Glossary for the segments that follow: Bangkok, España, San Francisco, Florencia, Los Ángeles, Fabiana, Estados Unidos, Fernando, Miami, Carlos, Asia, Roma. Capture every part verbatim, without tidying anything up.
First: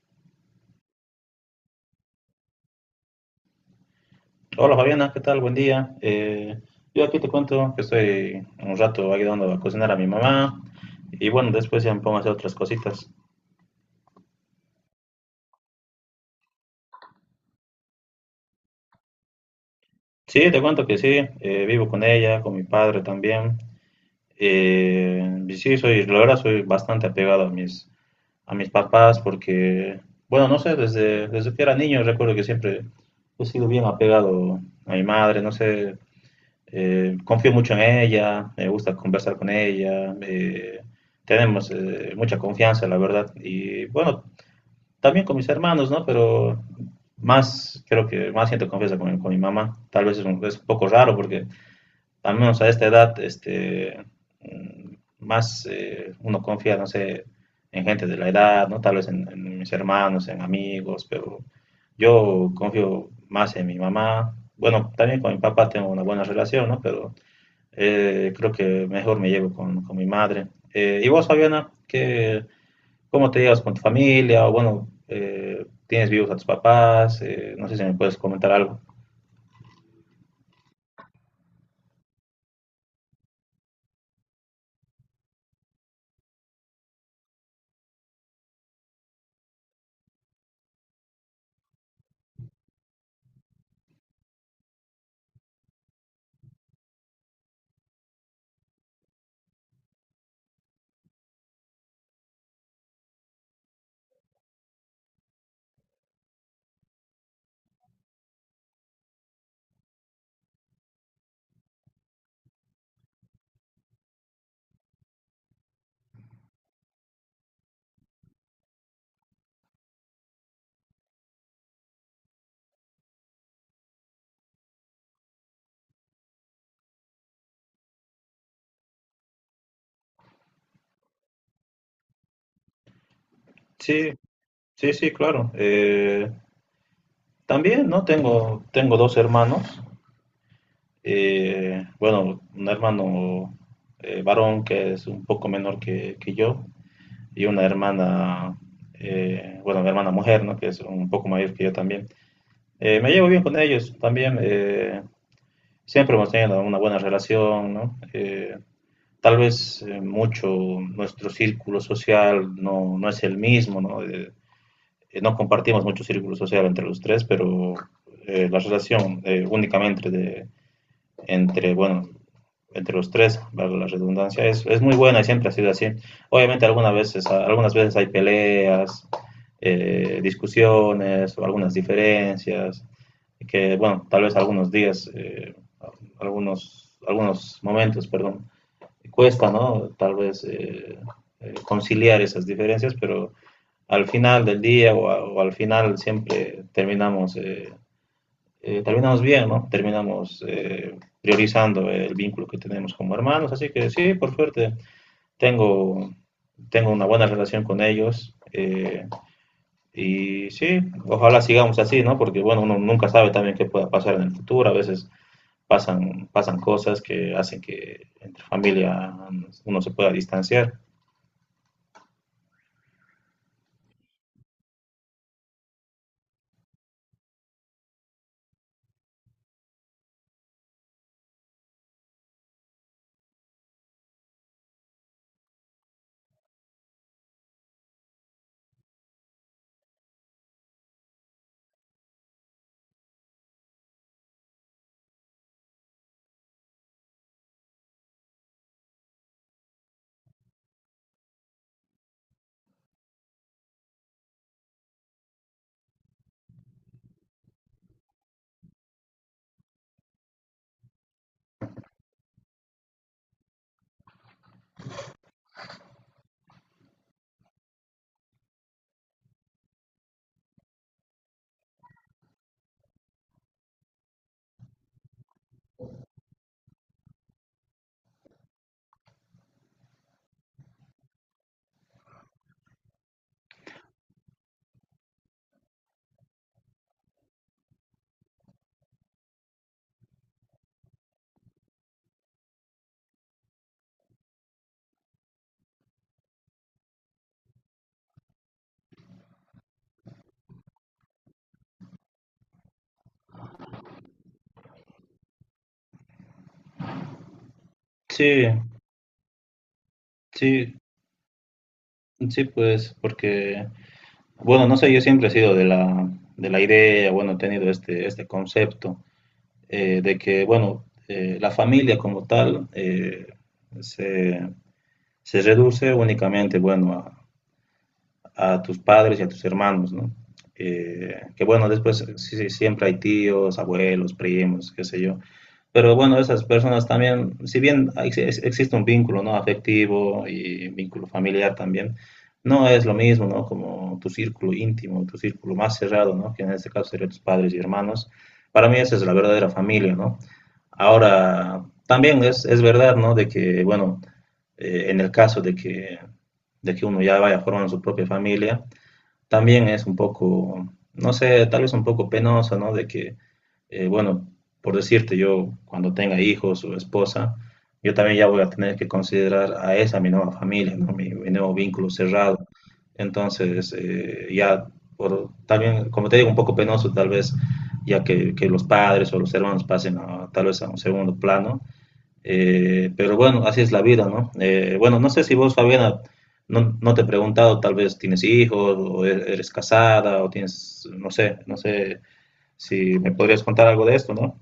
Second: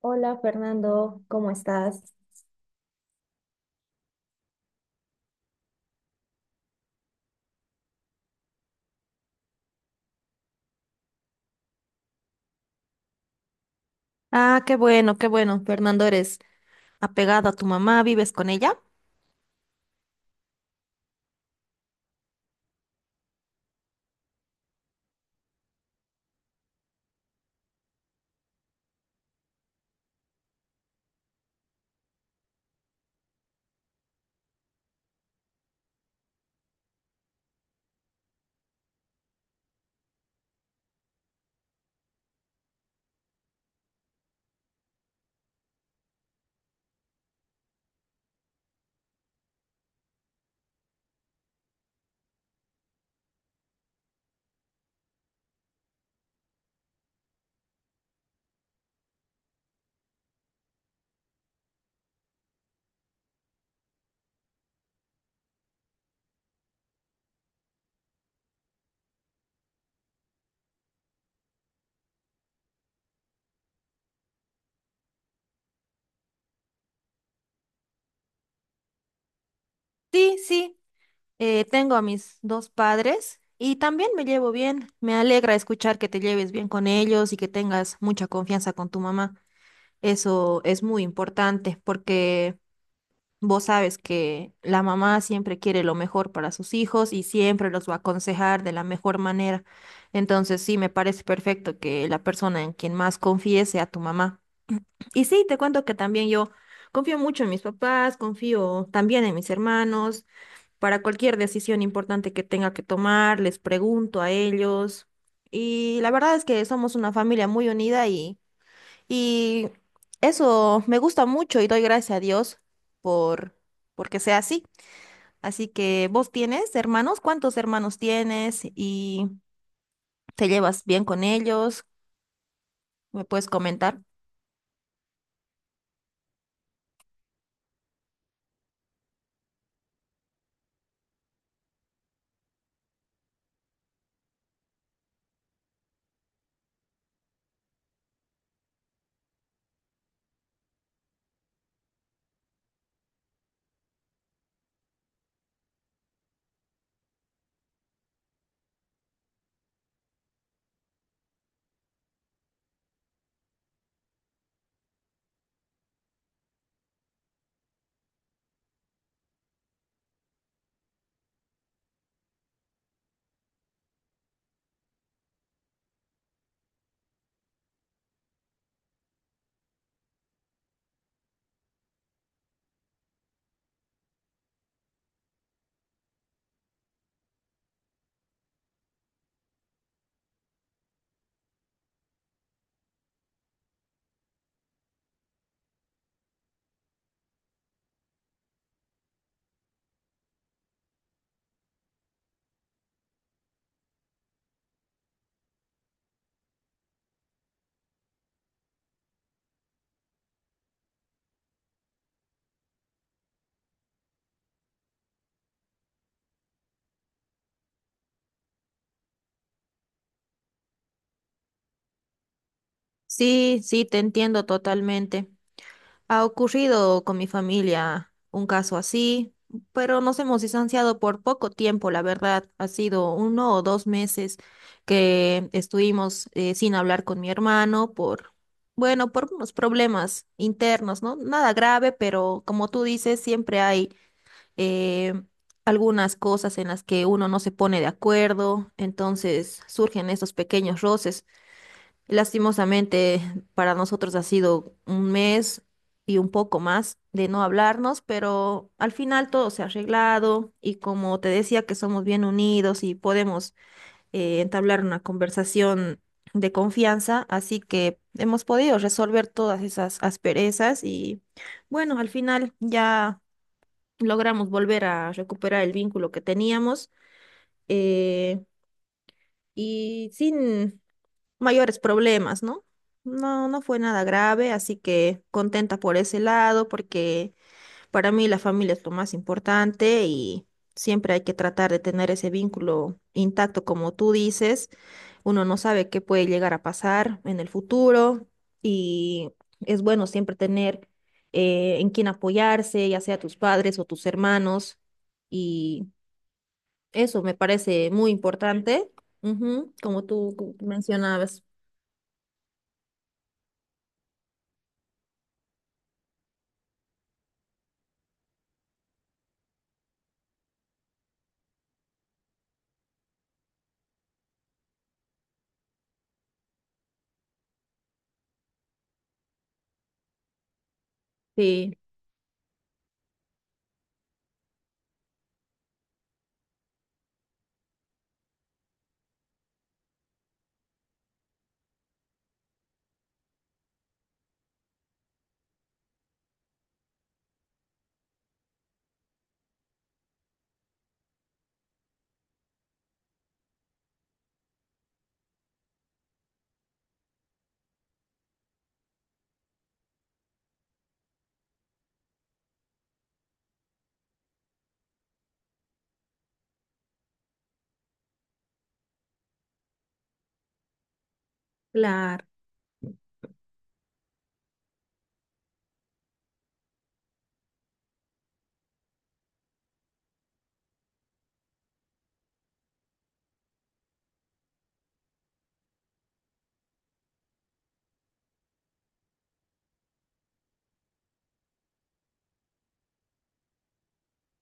Hola Fernando, ¿cómo estás? Hola Fabiana, ¿qué tal? Buen día. Eh, yo aquí te cuento que estoy un rato ayudando a cocinar a mi mamá y bueno, después ya me pongo a hacer otras cositas. Ah, qué bueno, qué bueno. Fernando, eres apegado a tu mamá, ¿vives con ella? Sí, te cuento que sí, eh, vivo con ella, con mi padre también. Eh, y sí, soy, la verdad soy bastante apegado a mis, a mis papás porque, bueno, no sé, desde, desde que era niño recuerdo que siempre he sido bien apegado a mi madre, no sé, eh, confío mucho en ella, me gusta conversar con ella, eh, tenemos eh, mucha confianza, la verdad. Y bueno, también con mis hermanos, ¿no? Pero más, creo que más siento confianza con, mi- con mi mamá. Tal vez es un, es un poco raro porque al menos a esta edad, este, mm, más eh, uno confía, no sé, en gente de la edad, ¿no? Tal vez en, en mis hermanos, en amigos, pero yo confío más en mi mamá. Bueno, también con mi papá tengo una buena relación, ¿no? Pero eh, creo que mejor me llevo con, con mi madre. Eh, ¿y vos, Fabiana, qué, cómo te llevas con tu familia? O bueno, eh, ¿tienes vivos a tus papás? Eh, no sé si me puedes comentar algo. Sí, sí. Eh, tengo a mis dos padres y también me llevo bien. Me alegra escuchar que te lleves bien con ellos y que tengas mucha confianza con tu mamá. Eso es muy importante porque vos sabes que la mamá siempre quiere lo mejor para sus hijos y siempre los va a aconsejar de la mejor manera. Entonces, sí, me parece perfecto que la persona en quien más confíes sea tu mamá. Y sí, te cuento que también yo confío mucho en mis papás, confío también en mis hermanos. Para cualquier decisión importante que tenga que tomar, les pregunto a ellos. Y la verdad es que somos una familia muy unida y, y eso me gusta mucho y doy gracias a Dios por porque sea así. Así que vos tienes hermanos, ¿cuántos hermanos tienes y te llevas bien con ellos? ¿Me puedes comentar? Sí, sí, sí, claro. Eh, también, ¿no? Tengo, tengo dos hermanos. Eh, bueno, un hermano eh, varón que es un poco menor que, que yo y una hermana, eh, bueno, mi hermana mujer, ¿no? Que es un poco mayor que yo también. Eh, me llevo bien con ellos también. eh, Siempre hemos tenido una buena relación, ¿no? Eh, tal vez eh, mucho nuestro círculo social no, no es el mismo, ¿no? Eh, eh, no compartimos mucho círculo social entre los tres, pero eh, la relación eh, únicamente de, entre, bueno, entre los tres, valga la redundancia, es, es muy buena y siempre ha sido así. Obviamente algunas veces, algunas veces hay peleas, eh, discusiones o algunas diferencias, que bueno, tal vez algunos días, eh, algunos, algunos momentos, perdón, cuesta, ¿no? Tal vez eh, eh, conciliar esas diferencias, pero al final del día o, a, o al final siempre terminamos eh, eh, terminamos bien, ¿no? Terminamos eh, priorizando el vínculo que tenemos como hermanos, así que sí, por suerte, tengo, tengo una buena relación con ellos. Eh, y sí, ojalá sigamos así, ¿no? Porque bueno, uno nunca sabe también qué pueda pasar en el futuro. A veces pasan, pasan cosas que hacen que entre familia uno se pueda distanciar. Sí, sí, te entiendo totalmente. Ha ocurrido con mi familia un caso así, pero nos hemos distanciado por poco tiempo, la verdad. Ha sido uno o dos meses que estuvimos eh, sin hablar con mi hermano por, bueno, por unos problemas internos, ¿no? Nada grave, pero como tú dices, siempre hay eh, algunas cosas en las que uno no se pone de acuerdo, entonces surgen estos pequeños roces. Lastimosamente, para nosotros ha sido un mes y un poco más de no hablarnos, pero al final todo se ha arreglado y como te decía que somos bien unidos y podemos eh, entablar una conversación de confianza, así que hemos podido resolver todas esas asperezas y bueno, al final ya logramos volver a recuperar el vínculo que teníamos eh, y sin mayores problemas, ¿no? No, no fue nada grave, así que contenta por ese lado, porque para mí la familia es lo más importante y siempre hay que tratar de tener ese vínculo intacto, como tú dices. Uno no sabe qué puede llegar a pasar en el futuro y es bueno siempre tener eh, en quién apoyarse, ya sea tus padres o tus hermanos. Y eso me parece muy Sí, importante, ujú, como tú sí, mencionabas. sí, pues, porque, bueno, no sé, yo siempre he sido de la, de la idea, bueno, he tenido este, este concepto eh, de que, bueno, eh, la familia como tal eh, se, se reduce únicamente, bueno, a, a tus padres y a tus hermanos, ¿no? Eh, que bueno, Sí. después sí, sí, siempre hay tíos, abuelos, primos, qué sé yo. Pero bueno, esas personas también, si bien ex- ex- existe un vínculo, ¿no? Afectivo y vínculo familiar también, no es lo mismo, ¿no? Como tu círculo íntimo, tu círculo más cerrado, ¿no? Que en este caso serían tus padres y hermanos. Para mí esa es la verdadera familia, ¿no? Ahora, también es, es verdad, ¿no? De que, bueno, eh, en el caso de que, de que uno ya vaya formando su propia familia, también es un poco, no sé, tal vez un poco penoso, ¿no? De que eh, bueno, por decirte, yo cuando tenga hijos o esposa, yo también ya voy a tener que considerar a esa mi nueva familia, ¿no? mi, mi nuevo vínculo Claro. cerrado. Entonces, eh, ya, por, también, como te digo, un poco penoso tal vez, ya que, que los padres o los hermanos pasen a, tal vez a un segundo plano. Eh, pero bueno, así es la vida, ¿no? Eh, bueno, no sé si vos, Fabiana, no, no te he preguntado, tal vez tienes hijos o e- eres casada o tienes, no sé, no sé si me podrías contar algo de esto, ¿no?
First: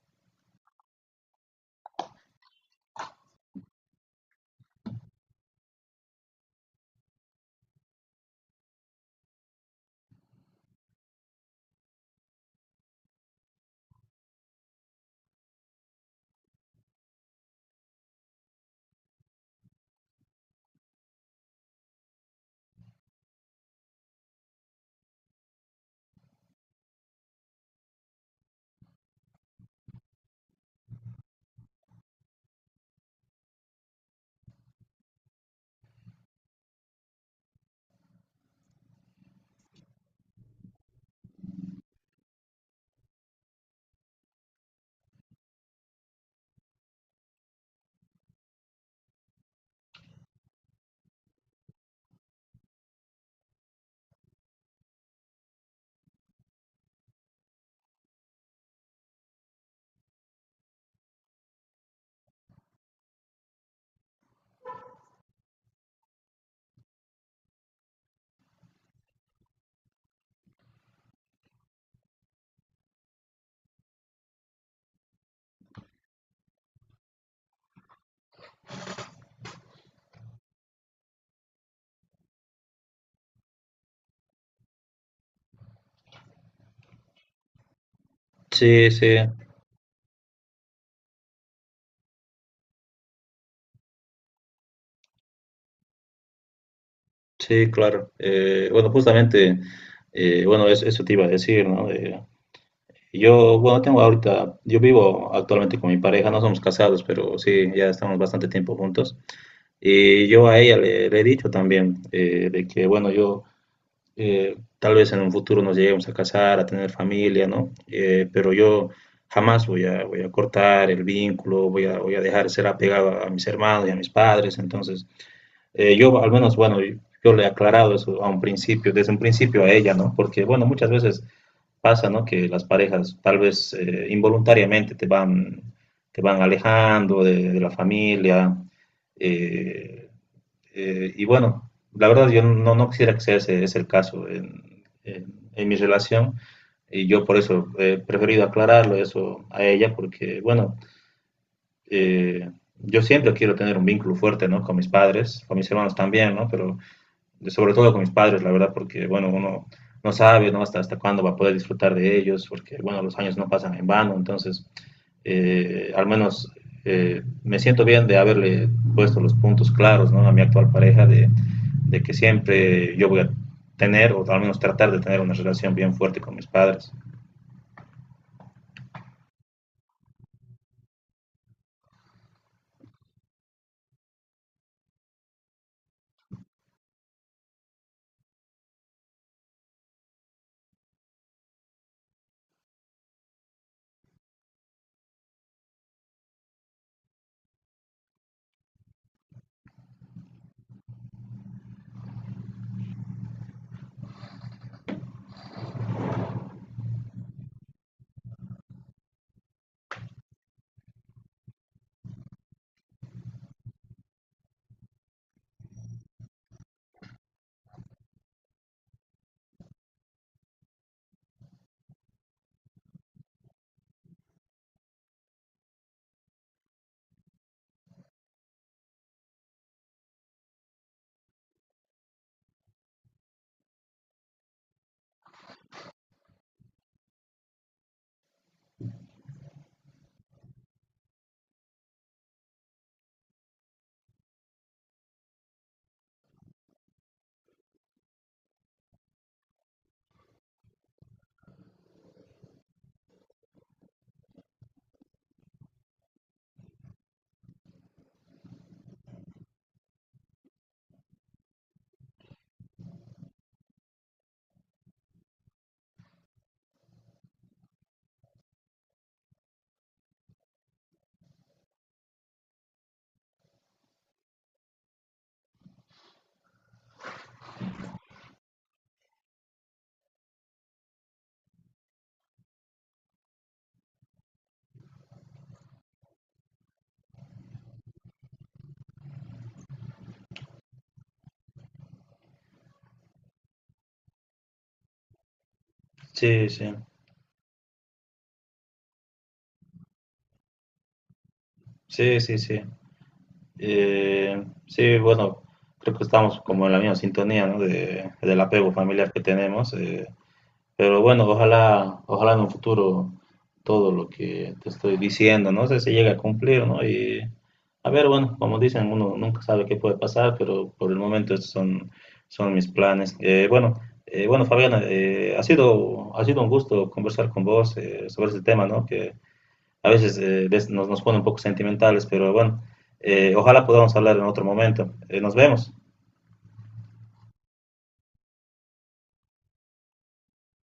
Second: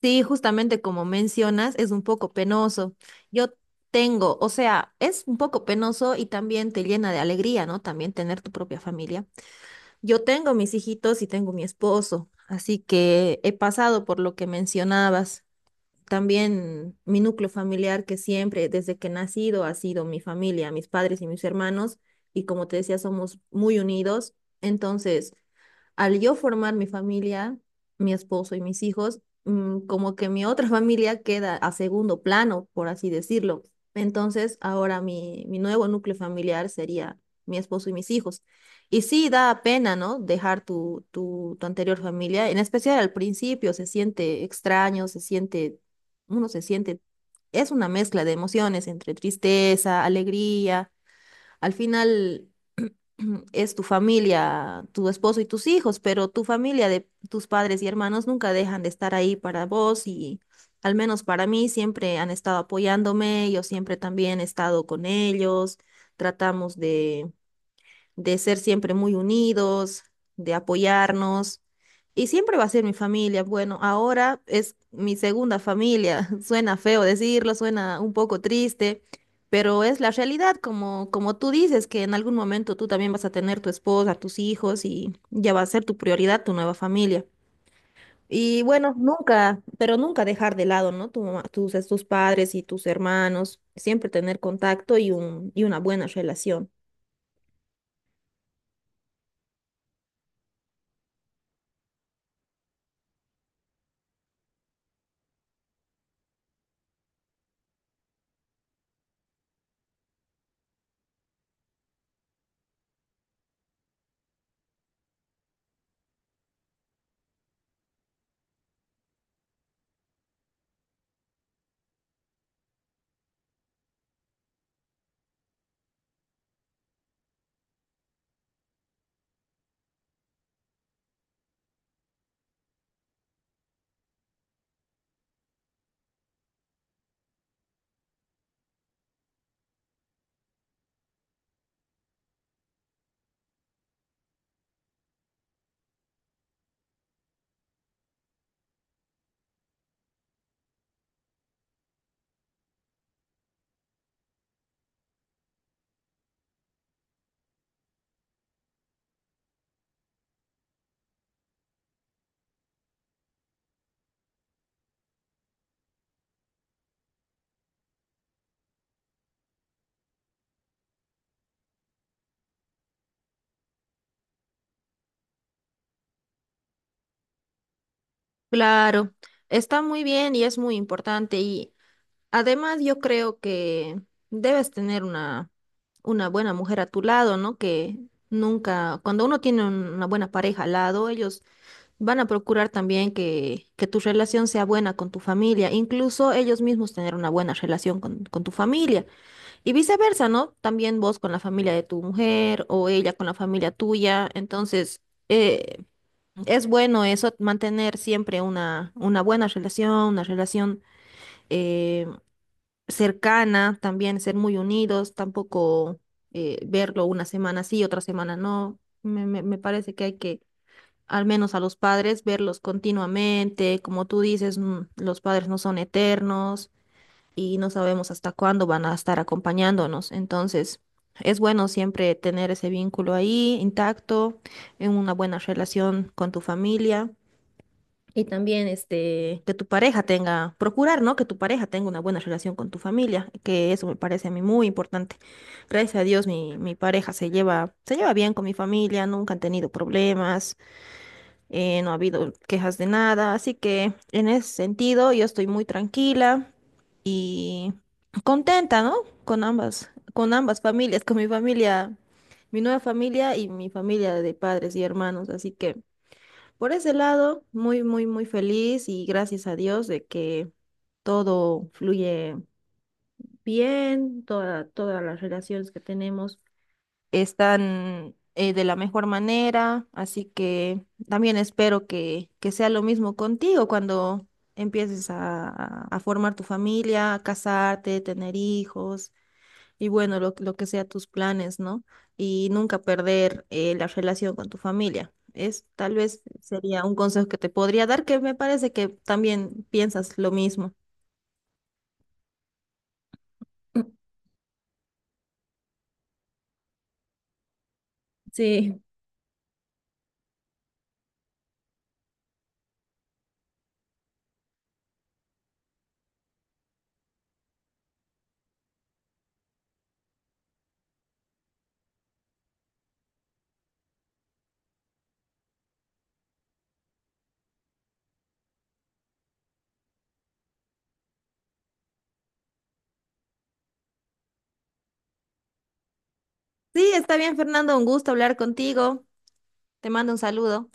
Sí, justamente como mencionas, es un poco penoso. Yo tengo, o sea, es un poco penoso y también te llena de alegría, ¿no? También tener tu propia familia. Yo tengo mis hijitos y tengo mi esposo, así que he pasado por lo que mencionabas. También mi núcleo familiar que siempre, desde que he nacido, ha sido mi familia, mis padres y mis hermanos, y como te decía, somos muy unidos. Entonces, al yo formar mi familia, mi esposo y mis hijos, mm, como que mi otra familia queda a segundo plano, por así decirlo. Entonces, ahora mi, mi nuevo núcleo familiar sería mi esposo y mis hijos. Y sí, da pena, ¿no? Dejar tu, tu, tu anterior familia, en especial al principio, se siente extraño, se siente uno se siente, es una mezcla de emociones entre tristeza, alegría. Al final es tu familia, tu esposo y tus hijos, pero tu familia de tus padres y hermanos nunca dejan de estar ahí para vos y al menos para mí siempre han estado apoyándome, yo siempre también he estado con ellos, tratamos de de ser siempre muy unidos, de apoyarnos. Y siempre va a ser mi familia. Bueno, ahora es mi segunda familia. Suena feo decirlo, suena un poco triste, pero es la realidad, como, como tú dices, que en algún momento tú también vas a tener tu esposa, tus hijos y ya va a ser tu prioridad, tu nueva familia. Y Sí, bueno, sí, nunca, pero nunca dejar de lado, ¿no? Tu mamá- tus, tus padres y tus hermanos, siempre tener contacto y un, y una buena relación. sí, claro. Eh, bueno, justamente, eh, bueno, es- eso te iba a decir, ¿no? Eh, yo, bueno, tengo ahorita, yo vivo actualmente con mi pareja, no somos casados, pero sí, ya estamos bastante tiempo juntos. Y yo a ella le, le he dicho también eh, de que, bueno, yo eh, tal vez en un futuro nos lleguemos a casar, a tener familia, ¿no? Eh, pero yo jamás voy a, voy a cortar el vínculo, voy a, voy a dejar de ser apegado a mis hermanos y a mis padres, entonces... Eh, yo al menos, bueno, yo le he aclarado eso a un principio, desde un principio a ella, ¿no? Porque, bueno, muchas veces pasa, ¿no? Que las parejas tal vez eh, involuntariamente te van, te van alejando de, de la familia. eh, eh, y bueno, la verdad yo no, no quisiera que sea ese, ese el caso en, en- en mi relación. Y yo por eso he preferido aclararlo eso a ella, porque bueno, eh, yo siempre quiero tener un vínculo fuerte, ¿no? Con mis padres, con mis hermanos también, ¿no? Pero sobre todo con mis padres, la verdad, porque, bueno, uno no sabe, ¿no? Hasta, hasta cuándo va a poder disfrutar de ellos, porque, bueno, los años no pasan en vano, entonces, eh, al menos eh, me siento bien de haberle puesto los puntos claros, ¿no? A mi actual pareja, de, de que siempre yo voy a tener, o al menos tratar de tener una relación bien fuerte con mis padres. Claro, está muy bien y es muy importante y además yo creo que debes tener una, una buena mujer a tu lado, ¿no? Que nunca, cuando uno tiene un- una buena pareja al lado, ellos van a procurar también que, que tu relación sea buena con tu familia, incluso ellos mismos tener una buena relación con, con tu familia y viceversa, ¿no? También vos con la familia de tu mujer o ella con la familia tuya, entonces... eh, es bueno eso, mantener siempre una, una buena relación, una relación eh, cercana, también ser muy unidos, tampoco eh, verlo una semana sí, otra semana no. Me, me- me parece que hay que, al menos a los padres, verlos continuamente. Como tú dices, mm, los padres no son eternos y no sabemos hasta cuándo van a estar acompañándonos. Entonces, es bueno siempre tener ese vínculo ahí intacto, en una buena relación con tu familia. Y también este, que tu pareja tenga, procurar, ¿no? Que tu pareja tenga una buena relación con tu familia, que eso me parece a mí muy importante. Gracias a Dios mi, mi pareja se lleva, se lleva bien con mi familia, nunca han tenido problemas, eh, no ha habido quejas de nada, así que en ese sentido yo estoy muy tranquila y contenta, ¿no? Con ambas, con ambas familias, con mi familia, mi nueva familia y mi familia de padres y hermanos, así que... Por ese lado, muy, muy, muy feliz y gracias a Dios de que todo fluye bien, toda- todas las relaciones que tenemos están eh, de la mejor manera, así que también espero que, que sea lo mismo contigo cuando empieces a, a a formar tu familia, a casarte, tener hijos. Y bueno, lo, lo que sea tus planes, ¿no? Y nunca perder eh, la relación con tu familia. Es tal vez Sí, sí, sería un consejo que te podría dar, que me parece que también piensas lo mismo. sí, sí, sí. Eh, sí, bueno, creo que estamos como en la misma sintonía, ¿no? De, del apego Sí. familiar que tenemos. eh, Pero bueno, ojalá, ojalá en un futuro todo lo que te estoy diciendo, no sé si llega a cumplir, ¿no? Y a ver, bueno, como dicen, uno nunca sabe qué puede pasar, pero por el momento estos son, son mis planes. Eh, bueno, eh, bueno, Fabiana, eh, ha sido, ha sido un gusto conversar con vos eh, sobre este tema, ¿no? Que a veces eh, des- nos, nos pone un poco sentimentales, pero bueno, eh, ojalá podamos hablar en otro momento. Eh, nos vemos. Sí, está bien, Fernando, un gusto hablar contigo. Te mando un saludo.